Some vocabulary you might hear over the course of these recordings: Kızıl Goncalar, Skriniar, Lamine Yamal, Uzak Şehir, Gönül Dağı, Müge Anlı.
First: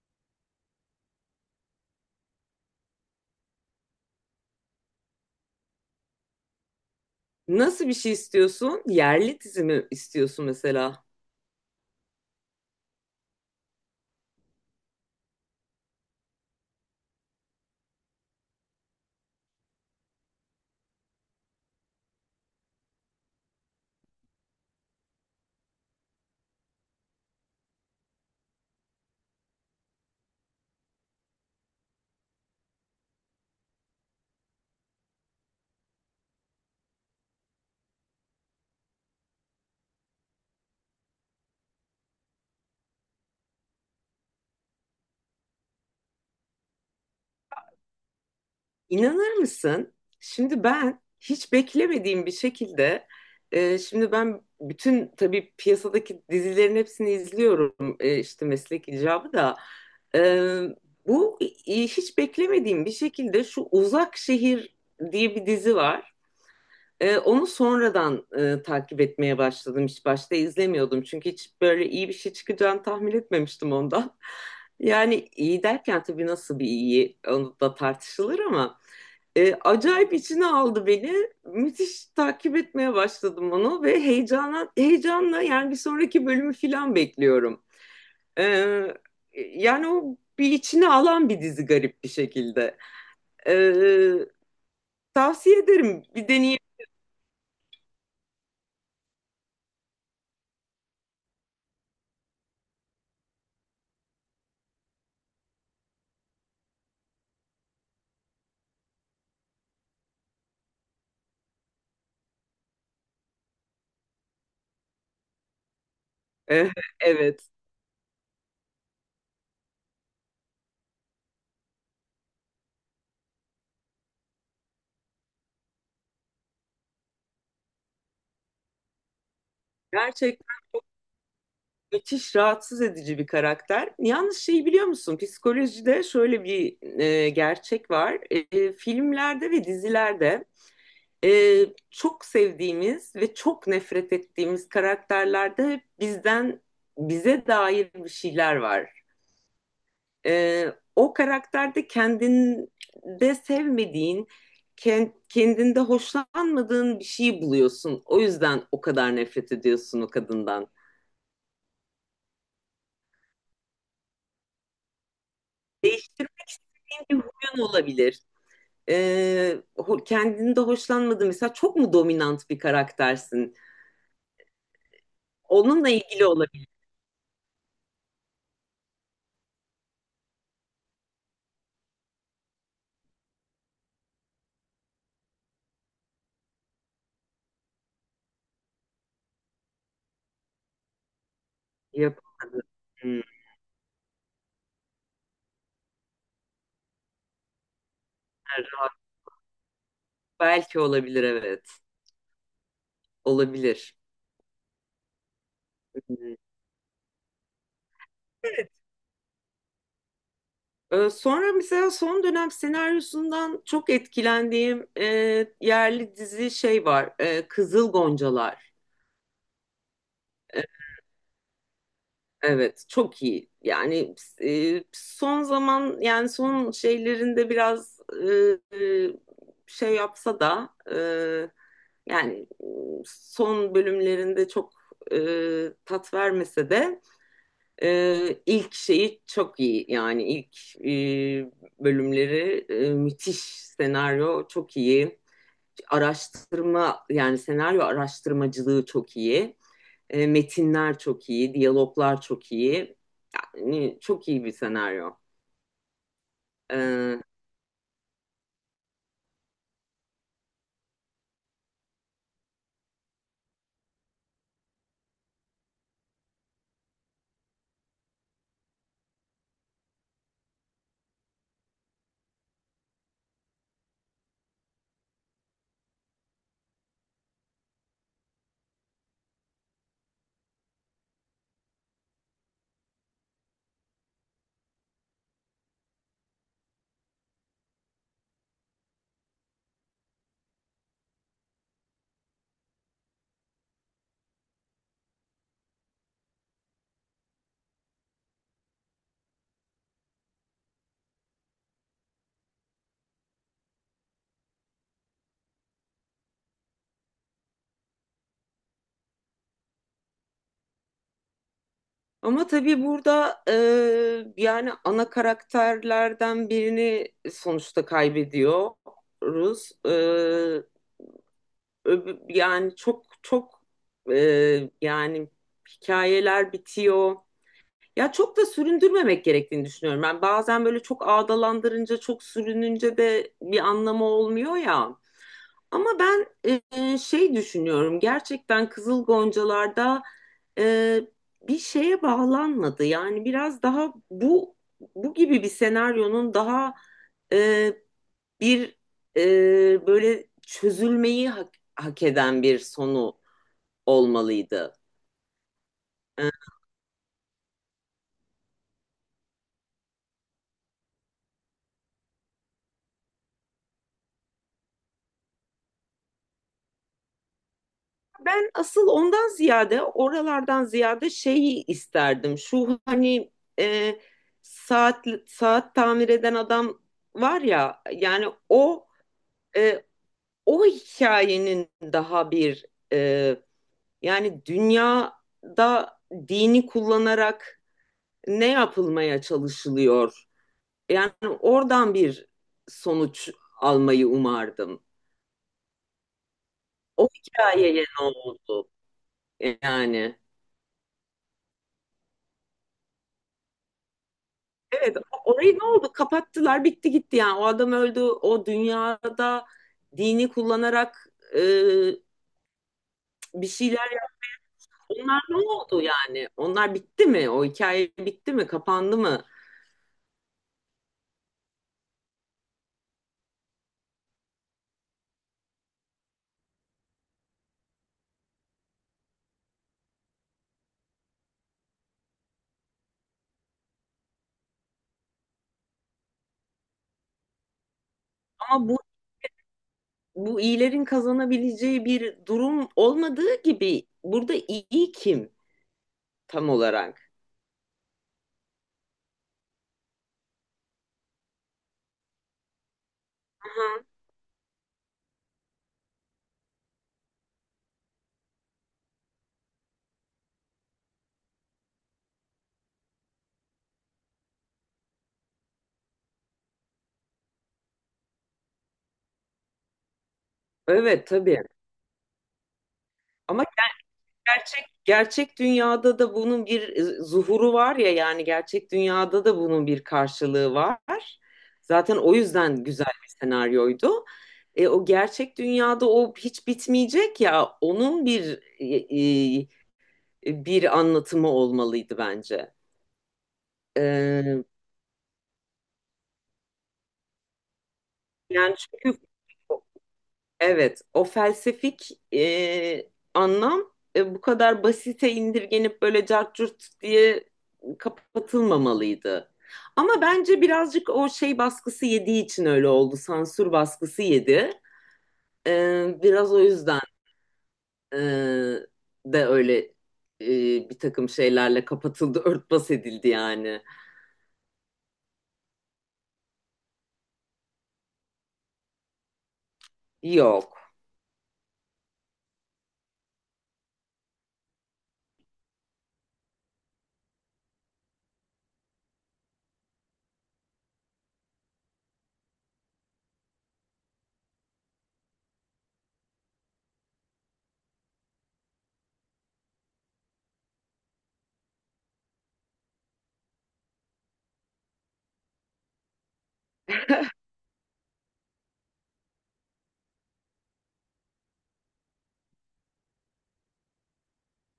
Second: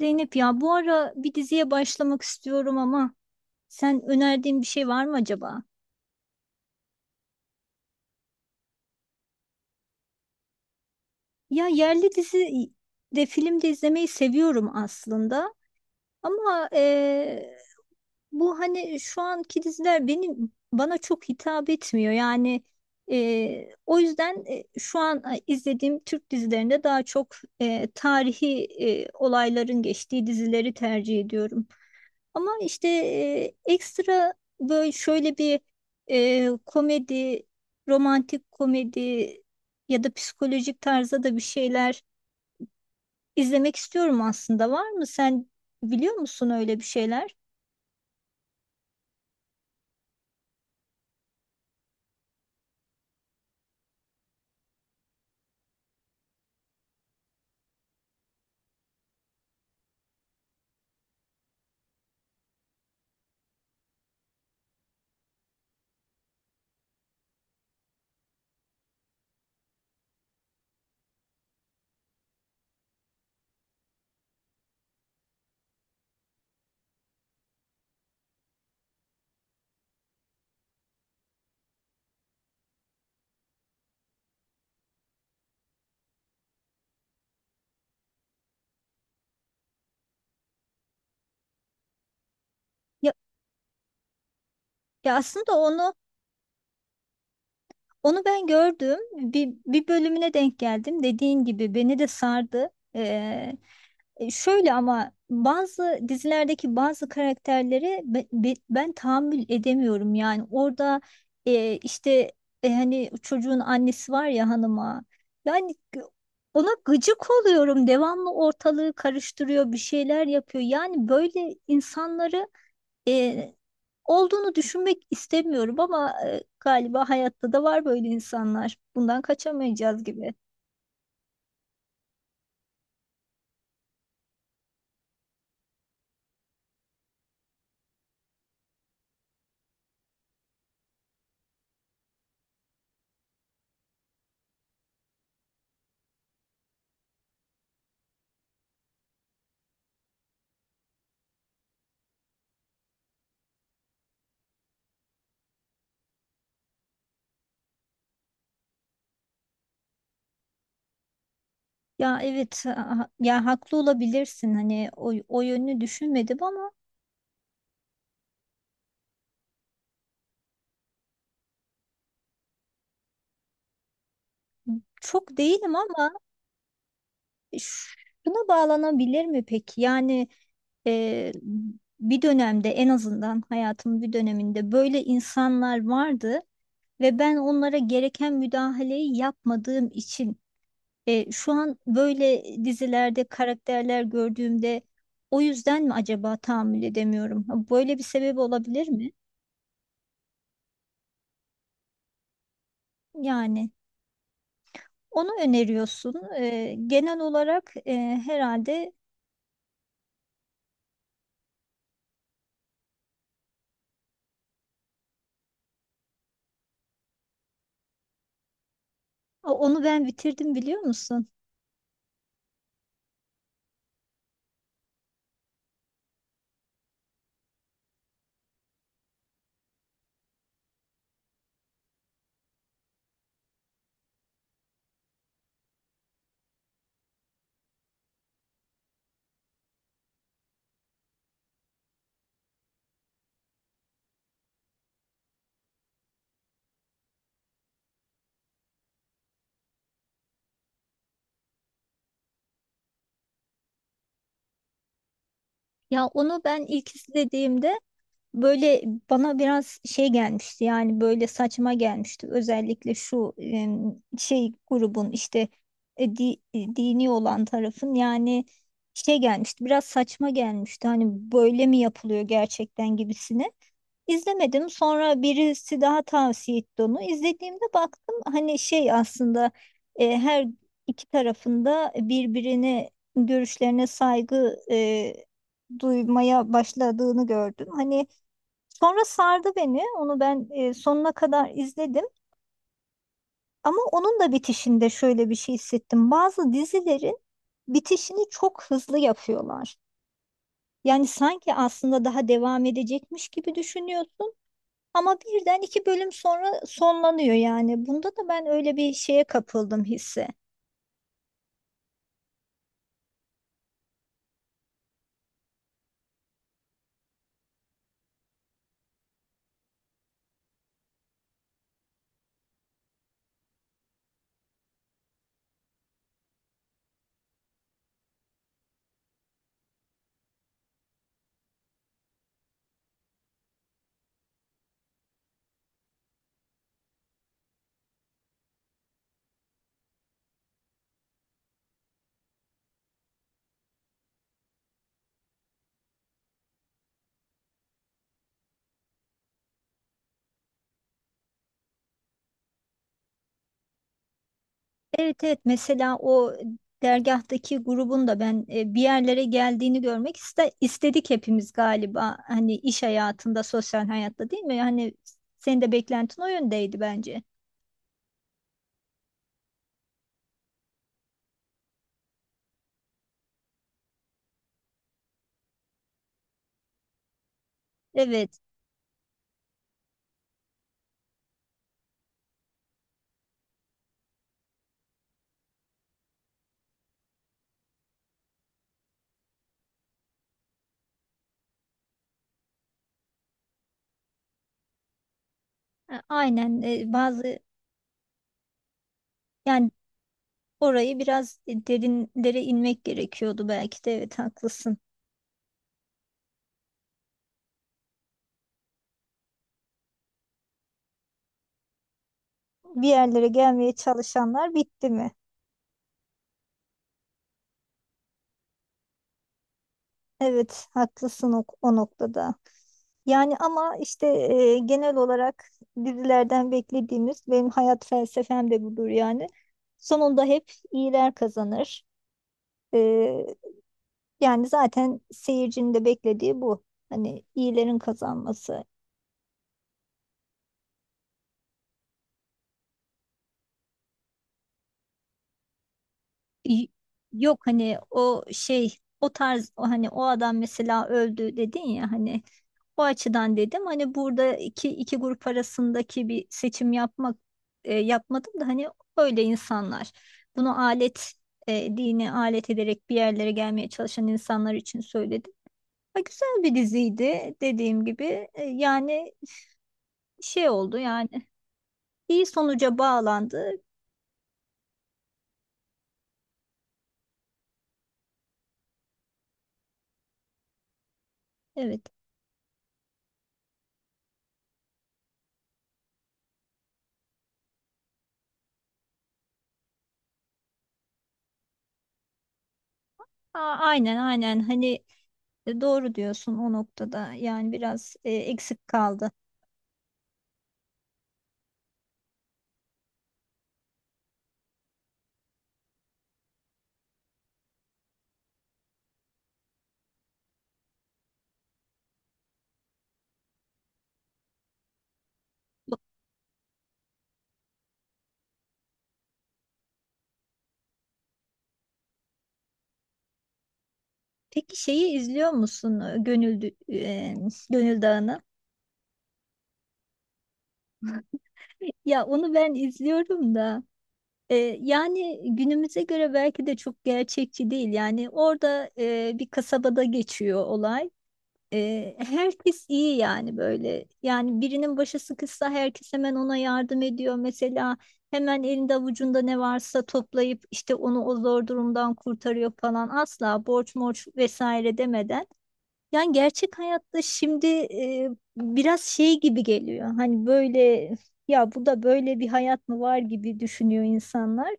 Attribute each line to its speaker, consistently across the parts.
Speaker 1: Zeynep ya bu ara bir diziye başlamak istiyorum ama sen önerdiğin bir şey var mı acaba?
Speaker 2: Nasıl bir şey istiyorsun? Yerli dizi mi istiyorsun mesela?
Speaker 1: Ya yerli dizi de film de izlemeyi seviyorum aslında ama bu hani şu anki diziler benim bana çok hitap etmiyor yani. O yüzden şu an izlediğim Türk dizilerinde daha çok tarihi olayların geçtiği dizileri tercih ediyorum. Ama işte ekstra böyle şöyle bir komedi, romantik komedi ya da psikolojik tarzda da bir şeyler izlemek istiyorum aslında. Var mı? Sen biliyor musun öyle bir şeyler?
Speaker 2: İnanır mısın? Şimdi ben hiç beklemediğim bir şekilde şimdi ben bütün tabii piyasadaki dizilerin hepsini izliyorum işte meslek icabı da. E, bu Hiç beklemediğim bir şekilde şu Uzak Şehir diye bir dizi var. Onu sonradan takip etmeye başladım. Hiç başta izlemiyordum. Çünkü hiç böyle iyi bir şey çıkacağını tahmin etmemiştim ondan. Yani iyi derken tabii nasıl bir iyi onu da tartışılır ama acayip içine aldı beni. Müthiş takip etmeye başladım onu ve heyecanla yani bir sonraki bölümü falan bekliyorum. Ee, Yani o bir içine alan bir dizi garip bir şekilde.
Speaker 1: Ya,
Speaker 2: Ee,
Speaker 1: ya aslında
Speaker 2: Tavsiye
Speaker 1: onu
Speaker 2: ederim, bir deneyin.
Speaker 1: Onu ben gördüm. Bir bölümüne denk geldim. Dediğin gibi beni de sardı. Şöyle ama bazı dizilerdeki bazı karakterleri ben tahammül edemiyorum yani orada, işte, hani çocuğun annesi var ya hanıma, yani g- ona
Speaker 2: Eh,
Speaker 1: gıcık
Speaker 2: Evet.
Speaker 1: oluyorum, devamlı ortalığı karıştırıyor, bir şeyler yapıyor. Yani böyle insanları e, olduğunu düşünmek istemiyorum ama galiba hayatta da var böyle insanlar, bundan kaçamayacağız gibi.
Speaker 2: Gerçekten müthiş rahatsız edici bir karakter. Yalnız şeyi biliyor musun? Psikolojide şöyle bir gerçek var. E, filmlerde ve dizilerde e, çok sevdiğimiz ve çok nefret ettiğimiz karakterlerde hep bizden bize dair bir şeyler var. E, o karakterde kendinde sevmediğin, kendinde hoşlanmadığın bir şeyi buluyorsun. O yüzden o kadar nefret ediyorsun o kadından.
Speaker 1: Ya evet, ya haklı olabilirsin, hani o yönünü düşünmedim
Speaker 2: Değiştirmek
Speaker 1: ama.
Speaker 2: senin bir huyun olabilir. Kendini de hoşlanmadığın, mesela çok mu dominant bir karaktersin?
Speaker 1: Çok değilim
Speaker 2: Onunla
Speaker 1: ama
Speaker 2: ilgili olabilir.
Speaker 1: şuna bağlanabilir mi peki? Yani e, bir dönemde, en azından hayatımın bir döneminde böyle insanlar vardı ve ben onlara gereken müdahaleyi yapmadığım için şu an böyle
Speaker 2: Yapamadım. Hmm, yani
Speaker 1: dizilerde karakterler gördüğümde o yüzden mi acaba tahammül edemiyorum? Ha, böyle bir sebep olabilir
Speaker 2: rahat.
Speaker 1: mi?
Speaker 2: Belki olabilir, evet.
Speaker 1: Yani.
Speaker 2: Olabilir.
Speaker 1: Onu öneriyorsun.
Speaker 2: Hmm.
Speaker 1: Genel olarak
Speaker 2: Evet.
Speaker 1: herhalde.
Speaker 2: Sonra mesela son dönem senaryosundan çok etkilendiğim yerli dizi şey var. Kızıl Goncalar.
Speaker 1: O- onu ben bitirdim biliyor musun?
Speaker 2: Evet, çok iyi. Yani son zaman, yani son şeylerinde biraz e, şey yapsa da, yani, son bölümlerinde çok e, tat vermese de, ilk şeyi çok iyi. Yani ilk e, bölümleri müthiş, senaryo çok iyi. Araştırma, yani senaryo araştırmacılığı çok iyi. E, metinler çok iyi, diyaloglar çok iyi. Yani çok iyi bir senaryo.
Speaker 1: Ya onu ben ilk
Speaker 2: Ee,
Speaker 1: izlediğimde böyle bana biraz şey gelmişti, yani böyle saçma gelmişti. Özellikle şu şey grubun, işte dini olan tarafın yani şey gelmişti. Biraz saçma gelmişti. Hani böyle mi yapılıyor gerçekten gibisine. İzlemedim. Sonra birisi daha tavsiye etti onu. İzlediğimde baktım hani şey aslında her iki tarafında birbirine, görüşlerine saygı duymaya başladığını gördüm. Hani. Sonra sardı beni. Onu ben sonuna kadar izledim. Ama onun da bitişinde şöyle bir şey hissettim. Bazı dizilerin bitişini çok hızlı yapıyorlar. Yani sanki aslında daha devam edecekmiş gibi düşünüyorsun. Ama birden iki bölüm sonra sonlanıyor yani. Bunda da ben öyle bir şeye kapıldım hisse.
Speaker 2: Ama tabii burada yani ana karakterlerden birini sonuçta kaybediyoruz. Yani çok çok e, yani hikayeler bitiyor. Ya çok da süründürmemek gerektiğini düşünüyorum. Ben bazen böyle çok ağdalandırınca, çok sürününce de bir anlamı olmuyor ya. Ama ben şey düşünüyorum, gerçekten Kızıl Goncalar'da e, bir şeye bağlanmadı. Yani biraz daha bu gibi bir senaryonun daha e, bir böyle çözülmeyi hak eden bir sonu olmalıydı.
Speaker 1: Evet evet, mesela
Speaker 2: E,
Speaker 1: o dergahtaki grubun da ben bir yerlere geldiğini görmek istedik hepimiz galiba. Hani iş hayatında, sosyal hayatta, değil mi? Hani senin de beklentin o yöndeydi bence.
Speaker 2: ben asıl ondan ziyade, oralardan ziyade şeyi isterdim. Şu hani e, saat saat tamir eden adam var ya, yani
Speaker 1: Evet.
Speaker 2: o. E, O hikayenin daha bir, e, yani dünyada dini kullanarak ne yapılmaya çalışılıyor? Yani oradan bir sonuç almayı umardım.
Speaker 1: Aynen,
Speaker 2: O
Speaker 1: bazı
Speaker 2: hikayeye ne oldu?
Speaker 1: yani
Speaker 2: Yani
Speaker 1: orayı biraz derinlere inmek gerekiyordu belki de, evet haklısın.
Speaker 2: evet, orayı, ne oldu? Kapattılar, bitti gitti yani. O adam öldü, o dünyada dini kullanarak e,
Speaker 1: Bir yerlere
Speaker 2: bir
Speaker 1: gelmeye
Speaker 2: şeyler,
Speaker 1: çalışanlar bitti mi?
Speaker 2: onlar ne oldu yani? Onlar bitti mi? O hikaye bitti mi? Kapandı mı?
Speaker 1: Evet, haklısın o noktada. Yani ama işte genel olarak dizilerden beklediğimiz, benim hayat felsefem de budur yani. Sonunda hep iyiler kazanır. E, Yani zaten seyircinin de beklediği bu. Hani iyilerin kazanması.
Speaker 2: Ama bu, bu iyilerin kazanabileceği bir durum olmadığı gibi, burada iyi kim tam
Speaker 1: Y-
Speaker 2: olarak?
Speaker 1: Yok hani o şey, o tarz, o hani o adam mesela öldü dedin ya, hani o açıdan dedim.
Speaker 2: Aha.
Speaker 1: Hani burada iki grup arasındaki bir seçim yapmak yapmadım da, hani öyle insanlar bunu alet, dini alet ederek bir yerlere gelmeye çalışan insanlar için söyledim. Ha, güzel bir diziydi dediğim gibi. Yani şey oldu
Speaker 2: Evet
Speaker 1: yani,
Speaker 2: tabii.
Speaker 1: iyi sonuca
Speaker 2: Ama
Speaker 1: bağlandı
Speaker 2: gerçek dünyada da bunun bir zuhuru var ya, yani gerçek dünyada da bunun bir karşılığı var.
Speaker 1: evet.
Speaker 2: Zaten o yüzden güzel bir senaryoydu. E, o gerçek dünyada o hiç bitmeyecek ya, onun bir bir anlatımı olmalıydı bence.
Speaker 1: Aa, aynen aynen,
Speaker 2: E,
Speaker 1: hani doğru diyorsun o noktada. Yani biraz
Speaker 2: Yani
Speaker 1: eksik
Speaker 2: çünkü
Speaker 1: kaldı.
Speaker 2: evet, o felsefik anlam bu kadar basite indirgenip böyle cart curt diye kapatılmamalıydı. Ama bence birazcık o şey baskısı yediği için öyle oldu. Sansür baskısı yedi.
Speaker 1: Bu-
Speaker 2: E, biraz o yüzden e, de öyle e, bir takım şeylerle kapatıldı, örtbas edildi yani.
Speaker 1: Peki şeyi izliyor musun, Gönül Dağı'nı?
Speaker 2: Yok.
Speaker 1: Ya onu ben izliyorum da yani günümüze göre belki de çok gerçekçi değil. Yani orada bir kasabada geçiyor olay. Herkes iyi yani böyle. Yani birinin başı sıkışsa herkes hemen ona yardım ediyor. Mesela hemen elinde avucunda ne varsa toplayıp işte onu o zor durumdan kurtarıyor falan. Asla borç morç vesaire demeden. Yani gerçek hayatta şimdi biraz şey gibi geliyor. Hani böyle ya, bu da böyle bir hayat mı var gibi düşünüyor insanlar.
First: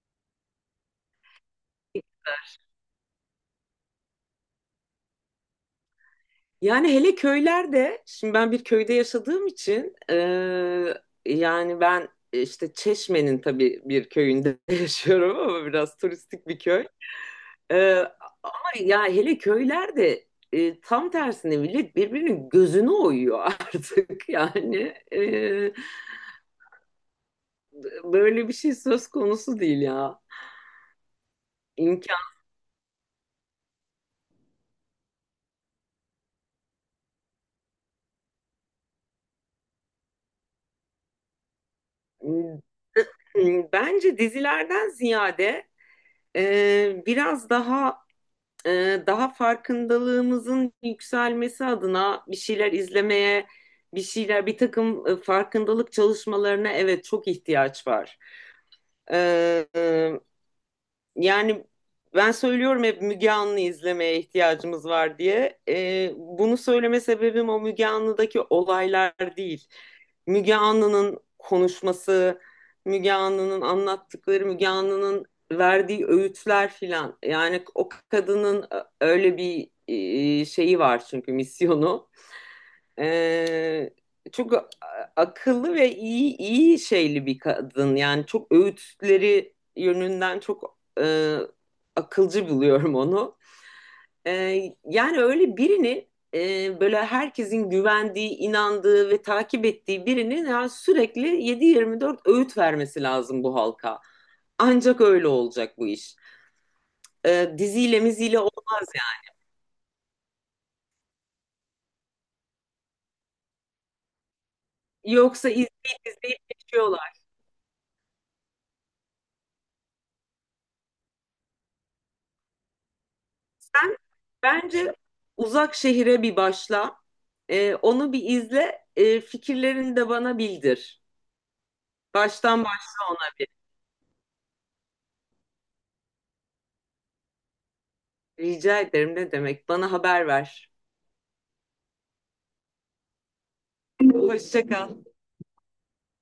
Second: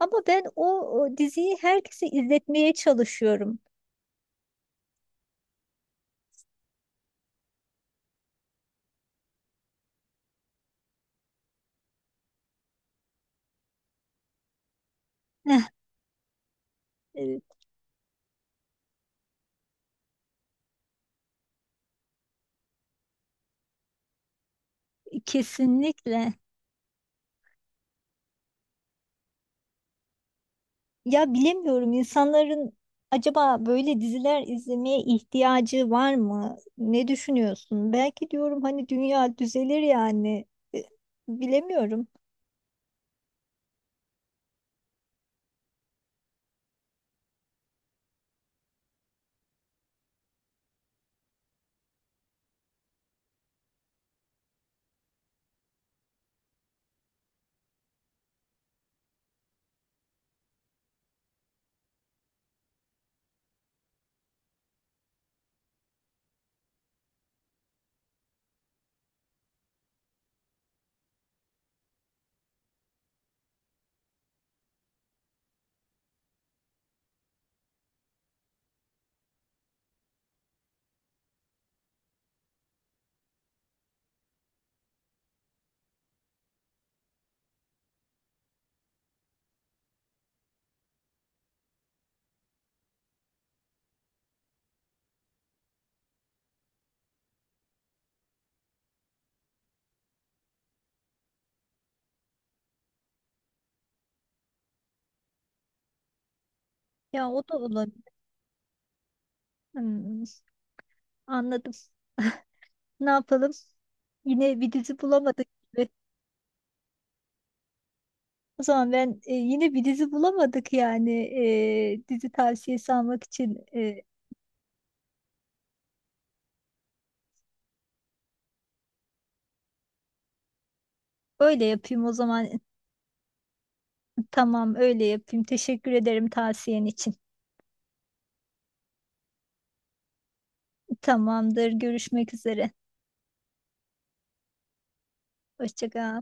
Speaker 1: Ama ben o diziyi herkese izletmeye çalışıyorum.
Speaker 2: Yani hele köylerde, şimdi ben bir köyde yaşadığım için yani ben işte Çeşme'nin tabii bir köyünde yaşıyorum, ama biraz turistik bir köy.
Speaker 1: Eh,
Speaker 2: Eee, Ama ya hele köylerde tam tersine millet birbirinin gözünü oyuyor artık yani,
Speaker 1: kesinlikle.
Speaker 2: böyle bir şey söz konusu değil ya.
Speaker 1: Ya bilemiyorum,
Speaker 2: İmkan.
Speaker 1: insanların acaba böyle diziler izlemeye ihtiyacı var mı? Ne düşünüyorsun? Belki diyorum hani dünya düzelir yani. E, Bilemiyorum.
Speaker 2: Bence dizilerden ziyade, biraz daha daha farkındalığımızın yükselmesi adına bir şeyler izlemeye, bir şeyler, bir takım farkındalık çalışmalarına evet çok ihtiyaç var. E, e, Yani ben söylüyorum hep, Müge Anlı izlemeye ihtiyacımız var diye. Bunu söyleme sebebim o Müge Anlı'daki olaylar değil. Müge Anlı'nın konuşması, Müge Anlı'nın anlattıkları, Müge Anlı'nın verdiği öğütler filan. Yani o kadının öyle bir şeyi var çünkü, misyonu. Ee, Çok akıllı ve iyi, iyi şeyli bir kadın. Yani çok, öğütleri yönünden çok akılcı buluyorum onu. Yani öyle birini, böyle herkesin güvendiği, inandığı ve takip ettiği birinin yani sürekli 7/24 öğüt vermesi lazım bu halka. Ancak öyle olacak bu iş.
Speaker 1: Ya o da
Speaker 2: Diziyle
Speaker 1: olabilir.
Speaker 2: miziyle olmaz yani.
Speaker 1: Hmm, anladım. Ne yapalım? Yine bir dizi bulamadık
Speaker 2: Yoksa
Speaker 1: gibi.
Speaker 2: izleyip izleyip geçiyorlar.
Speaker 1: O zaman ben, yine bir dizi bulamadık yani dizi tavsiyesi almak için.
Speaker 2: Ben Bence Uzak Şehir'e bir başla. Onu bir izle. Fikirlerini de bana bildir.
Speaker 1: Öyle yapayım o zaman.
Speaker 2: Baştan başla ona bir.
Speaker 1: Tamam öyle yapayım. Teşekkür ederim tavsiyen için.
Speaker 2: Rica ederim ne demek. Bana haber ver.
Speaker 1: Tamamdır. Görüşmek üzere.
Speaker 2: Hoşça kal.
Speaker 1: Hoşça kal.